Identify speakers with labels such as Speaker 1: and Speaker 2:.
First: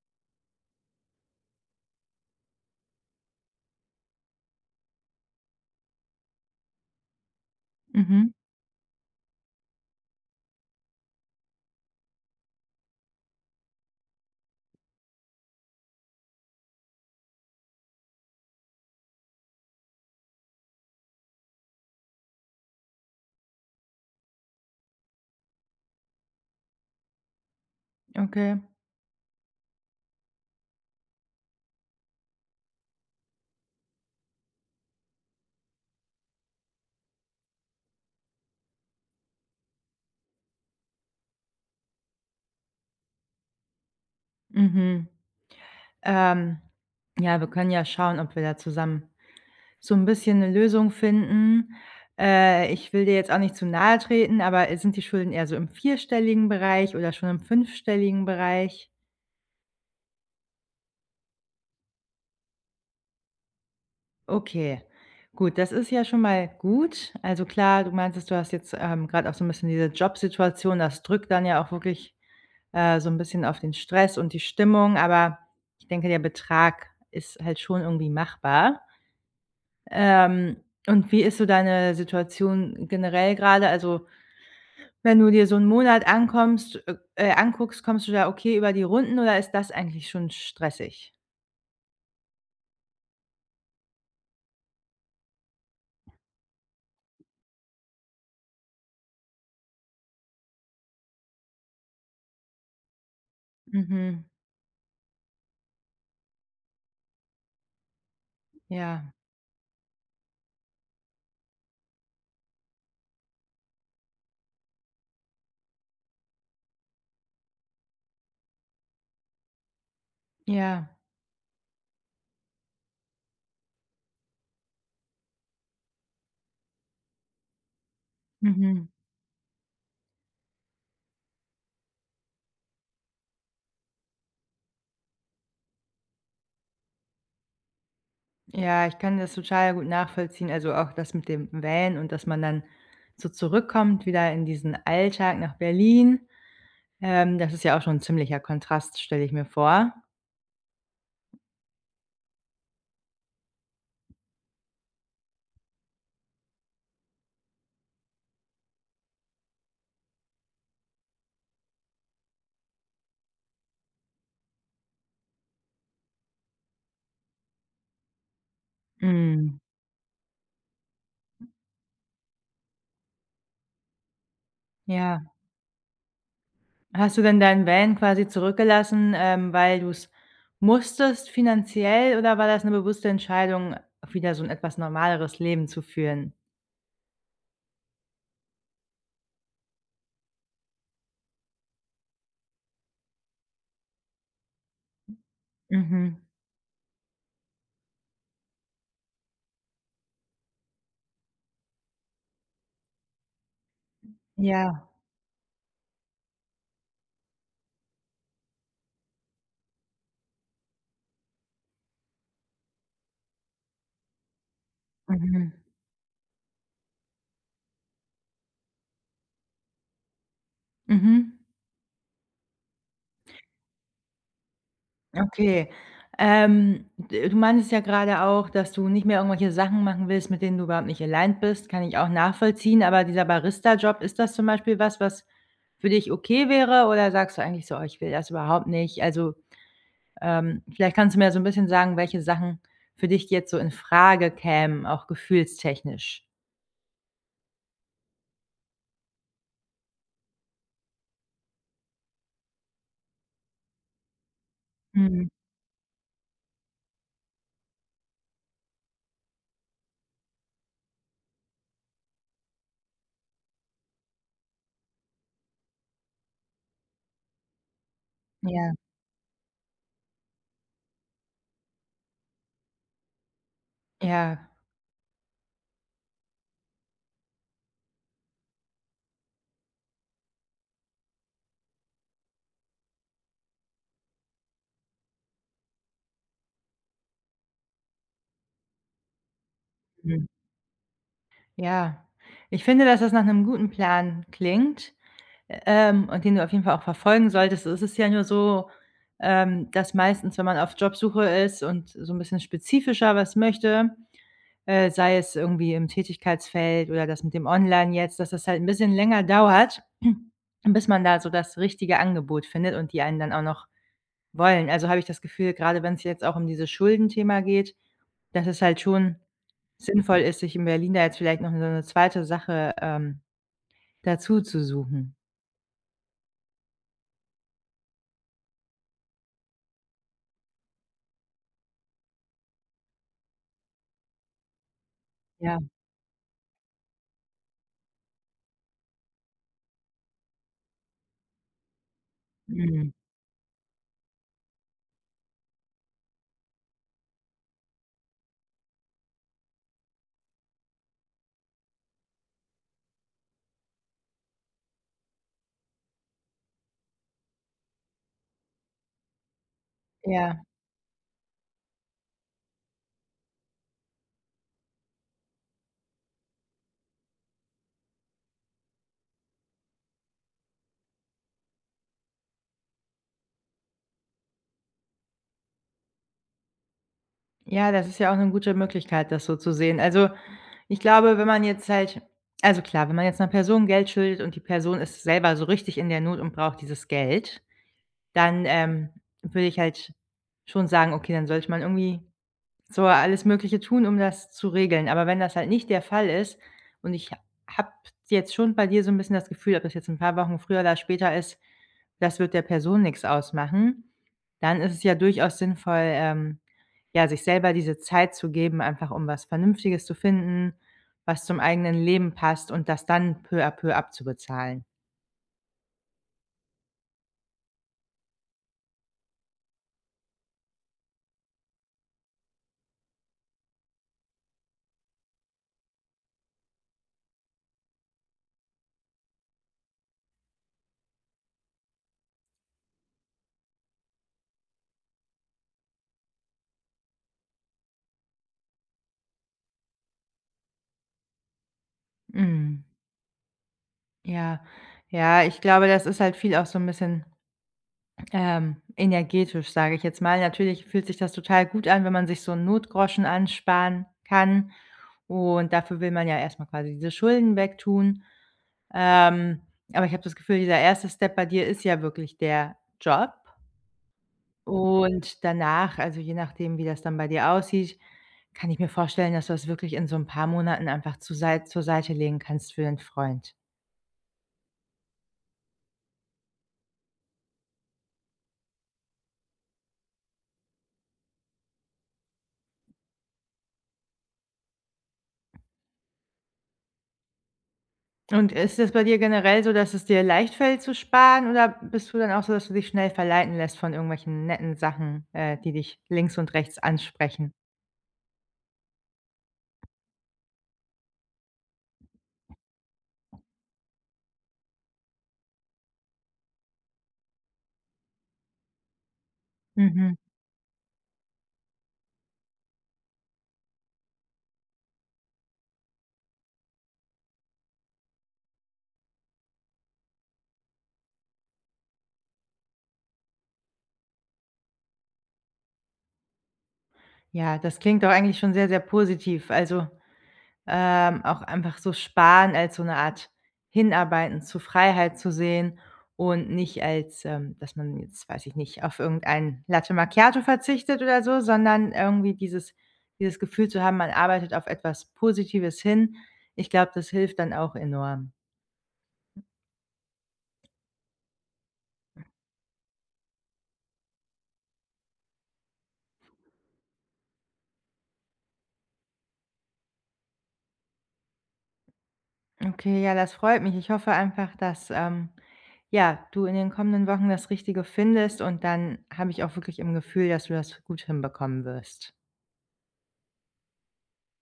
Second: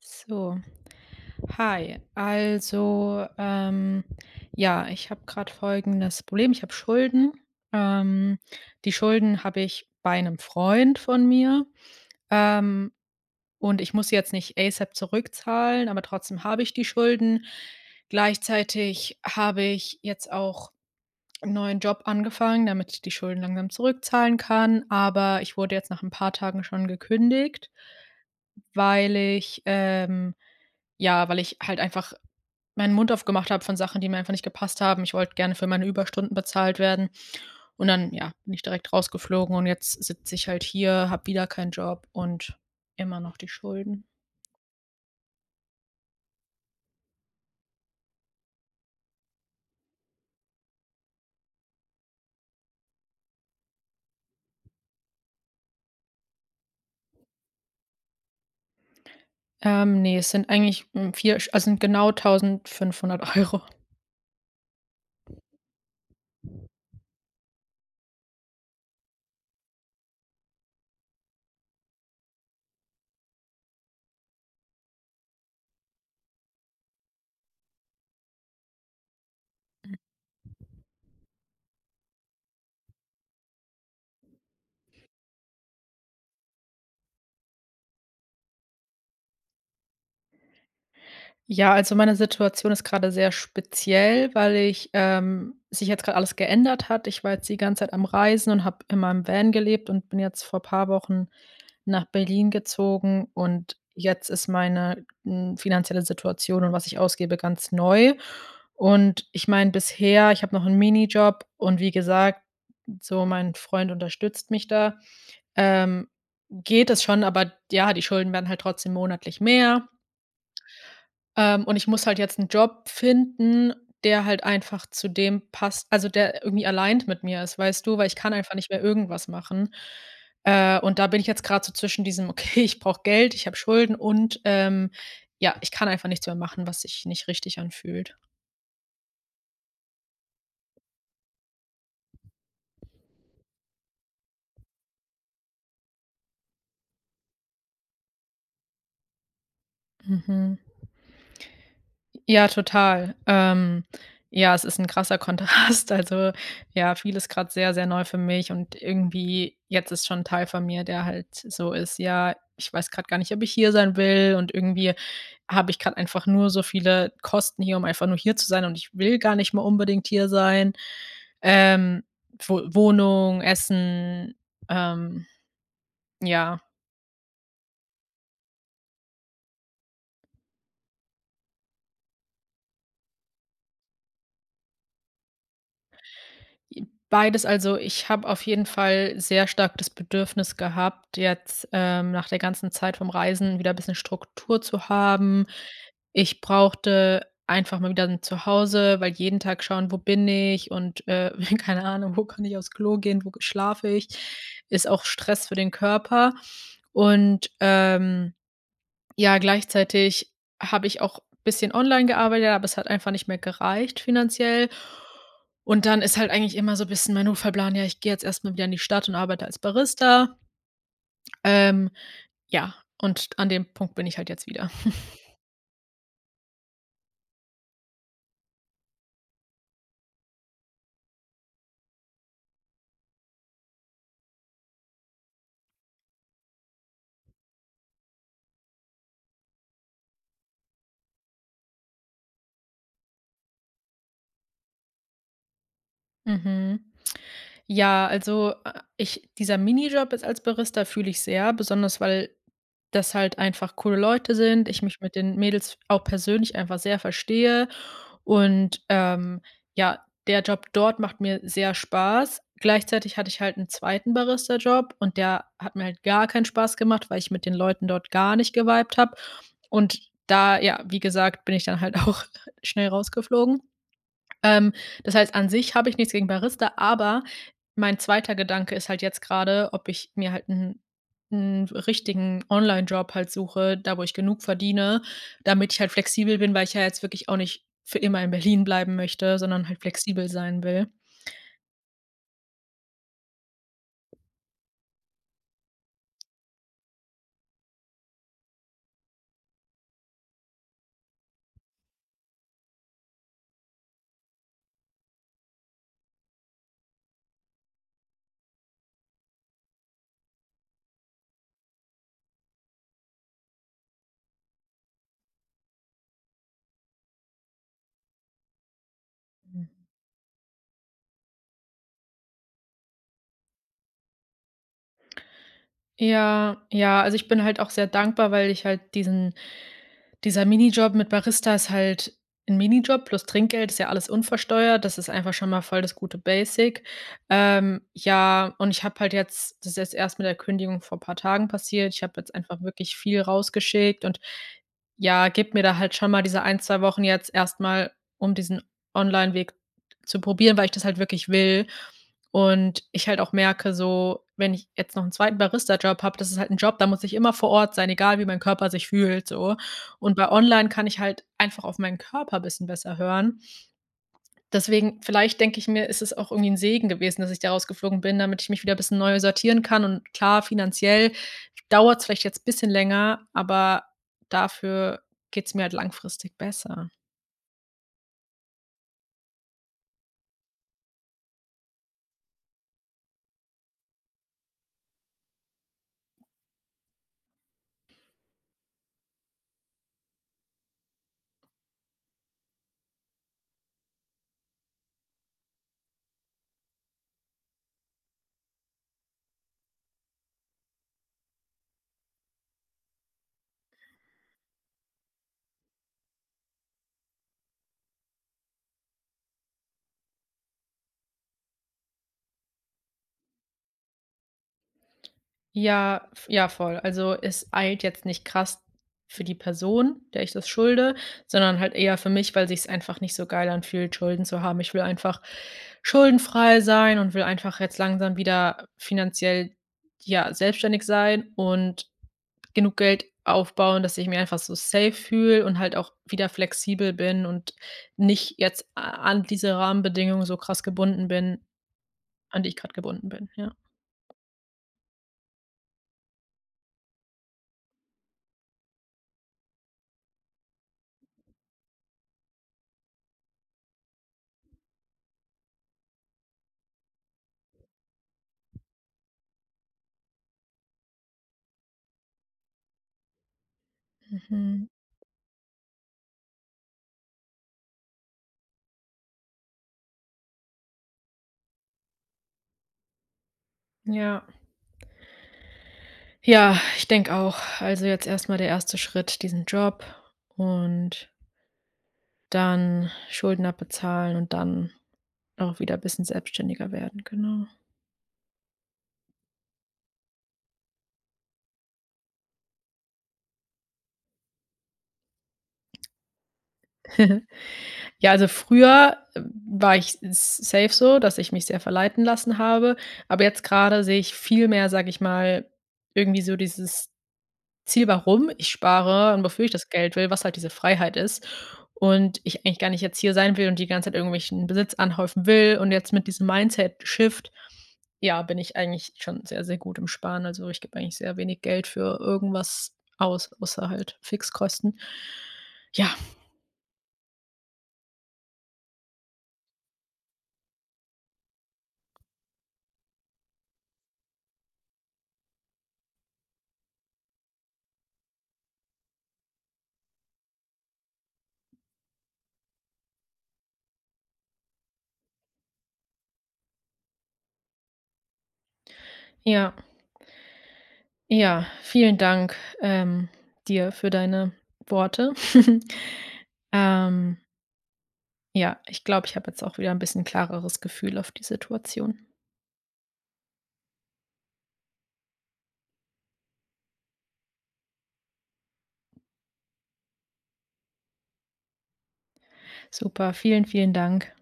Speaker 1: So, hi. Ja, ich habe gerade folgendes Problem. Ich habe Schulden.
Speaker 2: Mhm,
Speaker 1: Ähm, Die Schulden habe ich bei einem Freund von mir. Ähm, und ich muss sie jetzt nicht ASAP zurückzahlen, aber trotzdem habe ich die Schulden. Gleichzeitig habe ich jetzt auch einen neuen Job angefangen, damit ich die Schulden langsam zurückzahlen kann. Aber ich wurde jetzt nach ein paar Tagen schon gekündigt,
Speaker 2: okay.
Speaker 1: weil weil ich halt einfach meinen Mund aufgemacht habe von Sachen, die mir einfach nicht gepasst haben. Ich wollte gerne für meine Überstunden bezahlt werden und dann, ja, bin ich direkt rausgeflogen und jetzt sitze ich halt hier, habe wieder keinen Job und immer noch die Schulden.
Speaker 2: Mhm. Ähm, ja, wir können ja schauen, ob wir da zusammen so ein bisschen 'ne Lösung finden. Ich will dir jetzt auch nicht zu nahe treten, aber, sind die Schulden eher so im vierstelligen Bereich oder schon im fünfstelligen Bereich?
Speaker 1: Ne, es sind eigentlich, hm, 4 also sind genau 1.500 €.
Speaker 2: Okay, gut, das ist ja schon mal gut. Also klar, du meintest, du hast jetzt, grad auch so 'n bisschen diese Jobsituation, das drückt dann ja auch wirklich, so 'n bisschen auf den Stress und die Stimmung, aber ich denke, der Betrag ist halt schon irgendwie machbar. Ähm, und wie ist so deine Situation generell gerade? Also, wenn du dir so einen Monat ankommst anguckst, kommst du da okay über die Runden oder ist das eigentlich schon stressig?
Speaker 1: Ja, also meine Situation ist gerade sehr speziell, weil ich sich jetzt gerade alles geändert hat. Ich war jetzt die ganze Zeit am Reisen und habe in meinem Van gelebt und bin jetzt vor paar Wochen nach Berlin gezogen und
Speaker 2: Mhm.
Speaker 1: jetzt ist meine finanzielle Situation und was ich ausgebe, ganz neu.
Speaker 2: Ja,
Speaker 1: Und ich meine, bisher ich habe noch einen Minijob und wie gesagt, so mein Freund unterstützt mich da, ähm, geht es schon, aber ja, die Schulden werden halt trotzdem monatlich mehr.
Speaker 2: ja.
Speaker 1: Und ich muss halt jetzt einen Job finden, der halt einfach zu dem passt, also der irgendwie aligned mit mir ist, weißt du? Weil ich kann einfach nicht mehr
Speaker 2: Mhm.
Speaker 1: irgendwas machen. Und da bin ich jetzt gerade so zwischen diesem: „Okay, ich brauche Geld, ich habe Schulden und ja, ich kann einfach nichts mehr machen, was sich nicht richtig anfühlt.“
Speaker 2: Ja, ich kann das total gut nachvollziehen. Also, auch das mit dem Van und dass man dann so zurückkommt wieder in diesen Alltag nach Berlin. Das ist ja auch schon ein ziemlicher Kontrast, stelle ich mir vor.
Speaker 1: Mhm. Ja, total. Ja, es ist ein krasser Kontrast. Also, ja, vieles gerade sehr, sehr neu für mich und irgendwie jetzt ist schon 'n Teil von mir, der halt so ist: „Ja, ich weiß gerade gar nicht, ob ich hier sein will und irgendwie habe ich gerade einfach nur so viele Kosten hier, um einfach nur hier zu sein und ich will gar nicht
Speaker 2: Mhm.
Speaker 1: mehr unbedingt hier sein.“ Ähm, Wo Wohnung, Essen, ähm,
Speaker 2: Ja.
Speaker 1: ja.
Speaker 2: Hast du denn deinen Van quasi zurückgelassen, weil du es musstest finanziell oder war das eine bewusste Entscheidung, wieder so ein etwas normaleres Leben zu führen?
Speaker 1: Beides. Also, ich habe auf jeden Fall sehr stark das Bedürfnis gehabt, jetzt, nach der ganzen Zeit vom Reisen wieder ein bisschen Struktur zu haben.
Speaker 2: Mhm.
Speaker 1: Ich brauchte einfach mal wieder 'n Zuhause, weil jeden Tag schauen: „Wo bin ich?“ und, keine Ahnung, wo kann ich aufs Klo gehen, wo schlafe ich, ist
Speaker 2: Ja.
Speaker 1: auch Stress für den Körper und ja, gleichzeitig habe ich auch ein bisschen online gearbeitet, aber es hat einfach nicht mehr gereicht finanziell.
Speaker 2: Mhm.
Speaker 1: Und dann ist halt eigentlich immer so ein bisschen mein Notfallplan, ja, ich gehe jetzt erstmal wieder in die Stadt und arbeite als Barista.
Speaker 2: Mhm.
Speaker 1: Ähm, ja, und an dem Punkt bin ich halt jetzt wieder.
Speaker 2: Okay. D du meintest ja gerade auch, dass du nicht mehr irgendwelche Sachen machen willst, mit denen du überhaupt nicht aligned bist, kann ich auch nachvollziehen, aber dieser Barista-Job, ist das zum Beispiel was, was für dich okay wäre oder sagst du eigentlich so: „Oh, ich will das überhaupt nicht?“ Vielleicht kannst du mir so ein bisschen sagen, welche Sachen für dich jetzt so in Frage kämen, auch gefühlstechnisch?
Speaker 1: Mhm. Ja, also, ich dieser Minijob jetzt als Barista fühle ich sehr, besonders weil das halt einfach coole Leute sind, ich mich mit
Speaker 2: Mhm,
Speaker 1: den Mädels auch persönlich einfach sehr verstehe. Und, ähm, ja, der Job dort macht mir sehr Spaß. Gleichzeitig hatte ich halt einen zweiten Barista-Job und der hat mir halt gar keinen Spaß gemacht, weil ich mit den Leuten dort gar nicht
Speaker 2: ja.
Speaker 1: gewibed habe. Und da, ja, wie gesagt, bin ich dann halt auch schnell rausgeflogen.
Speaker 2: Ja.
Speaker 1: Ähm, Das heißt, an sich habe ich nichts gegen Barista, aber mein zweiter Gedanke ist halt jetzt gerade, ob ich mir halt einen 'n richtigen job halt suche, da wo ich genug verdiene, damit ich halt flexibel bin, weil ich ja jetzt wirklich auch nicht für immer in Berlin bleiben möchte, sondern halt
Speaker 2: Mhm.
Speaker 1: flexibel sein will.
Speaker 2: Ja. Ich finde, dass das nach einem guten Plan klingt. Und den du auf jeden Fall auch verfolgen solltest. Es ist ja nur so, dass meistens, wenn man auf Jobsuche ist und so ein bisschen spezifischer was möchte, sei es irgendwie im Tätigkeitsfeld oder das mit dem Online jetzt, dass das halt ein bisschen länger dauert, bis man da so das richtige Angebot findet und die einen dann auch noch wollen. Also, habe ich das Gefühl, gerade wenn es jetzt auch um dieses Schuldenthema geht, dass es halt schon sinnvoll ist, sich in Berlin da jetzt vielleicht noch so 'ne zweite Sache, dazu zu suchen.
Speaker 1: Ja, ja, also, ich bin halt auch sehr dankbar, weil ich halt diesen Dieser Minijob mit Barista ist halt ein Minijob plus Trinkgeld, ist ja alles unversteuert. Das ist einfach schon
Speaker 2: Ja,
Speaker 1: mal voll das gute Basic. Ja, und ich habe halt jetzt das ist jetzt erst mit der Kündigung vor ein paar Tagen passiert. Ich habe jetzt einfach
Speaker 2: mhm.
Speaker 1: wirklich viel rausgeschickt und, ja, gib mir da halt schon mal diese ein 2 Wochen jetzt erstmal, um diesen Online-Weg zu probieren, weil ich das halt wirklich will. Und ich halt auch merke so, wenn ich jetzt noch einen zweiten Barista-Job habe, das ist halt ein Job, da muss ich immer vor Ort sein, egal wie mein Körper sich fühlt so. Und bei
Speaker 2: Ja,
Speaker 1: online kann ich halt einfach auf meinen Körper bisschen besser hören. Deswegen, vielleicht denke ich mir, ist es auch irgendwie 'n Segen gewesen, dass ich da rausgeflogen bin, damit ich mich wieder bisschen neu sortieren kann. Und klar, finanziell dauert's vielleicht jetzt bisschen länger, aber dafür geht's mir halt langfristig besser.
Speaker 2: ja, das ist ja auch eine gute Möglichkeit, das so zu sehen. Also, ich glaube, wenn man jetzt halt, also klar, wenn man jetzt einer Person Geld schuldet und die Person ist selber so richtig in der Not und braucht dieses Geld, dann, würde ich halt schon sagen: „Okay, dann sollte man irgendwie so alles Mögliche tun, um das zu regeln. Aber wenn das halt nicht der Fall ist und ich habe jetzt schon bei dir so 'n bisschen das Gefühl, ob das jetzt 'n paar Wochen früher oder später ist, das wird der Person nix ausmachen, dann ist es ja durchaus sinnvoll, ja, sich selber diese Zeit zu geben, einfach um was Vernünftiges zu finden, was zum eigenen Leben passt und das dann peu à peu abzubezahlen.
Speaker 1: Ja voll. Also, es eilt jetzt nicht krass für die Person, der ich das schulde, sondern halt eher für mich, weil sich es einfach nicht so geil anfühlt, Schulden zu haben. Ich will einfach schuldenfrei sein und will einfach jetzt langsam wieder finanziell, ja, selbstständig sein und genug Geld aufbauen, dass ich mich einfach so safe fühle und halt auch wieder flexibel bin und nicht jetzt a an diese Rahmenbedingungen so krass gebunden bin, an die ich
Speaker 2: Mhm.
Speaker 1: gerade gebunden bin, ja.
Speaker 2: Ja. Ja, ich glaube, das ist halt viel auch so 'n bisschen energetisch, sage ich jetzt mal. Natürlich fühlt sich das total gut an, wenn man sich so 'n Notgroschen ansparen kann und dafür will man ja erst mal quasi diese Schulden wegtun. Ähm, aber ich habe das Gefühl, dieser erste Step bei dir ist ja wirklich der Job
Speaker 1: Mhm.
Speaker 2: und danach, also je nachdem, wie das dann bei dir aussieht, kann ich mir vorstellen, dass du das wirklich in so 'n paar Monaten einfach zur Seite legen kannst für 'nen Freund.
Speaker 1: Ja. Ja, ich denke auch. Also, jetzt erstmal der erste Schritt, diesen Job und dann Schulden abbezahlen und dann auch wieder ein bisschen selbstständiger werden, genau.
Speaker 2: Und ist das bei dir generell so, dass es dir leicht fällt zu sparen oder bist du dann auch so, dass du dich schnell verleiten lässt von irgendwelchen netten Sachen, die dich links und rechts ansprechen?
Speaker 1: Ja, also früher war ich s safe so, dass ich mich sehr verleiten lassen habe, aber jetzt gerade sehe ich viel mehr, sage ich mal, irgendwie so dieses Ziel, warum ich spare und wofür ich das
Speaker 2: Mhm.
Speaker 1: Geld will, was halt diese Freiheit ist und ich eigentlich gar nicht jetzt hier sein will und die ganze Zeit irgendwelchen Besitz anhäufen will und jetzt mit diesem Mindset-Shift. Ja, bin ich eigentlich schon sehr, sehr gut im Sparen. Also, ich gebe eigentlich sehr wenig Geld für irgendwas aus, außer halt Fixkosten. Ja,
Speaker 2: Ja, das klingt doch eigentlich schon sehr, sehr positiv. Auch einfach so Sparen als so eine Art Hinarbeiten zu Freiheit zu sehen und nicht als, dass man jetzt, weiß ich nicht, auf irgendein Latte Macchiato verzichtet oder so, sondern irgendwie dieses Gefühl zu haben, man arbeitet auf etwas Positives hin. Ich glaube, das hilft dann auch enorm.
Speaker 1: ja, ja, vielen Dank, dir für deine Worte. Ähm, ja, ich glaube, ich habe jetzt auch wieder ein bisschen klareres Gefühl auf die Situation.
Speaker 2: Okay, ja, das freut mich. Ich hoffe einfach, dass, ja, du in den kommenden Wochen das Richtige findest und dann habe ich auch wirklich im Gefühl, dass du das gut hinbekommen wirst.
Speaker 1: Super, vielen, vielen Dank.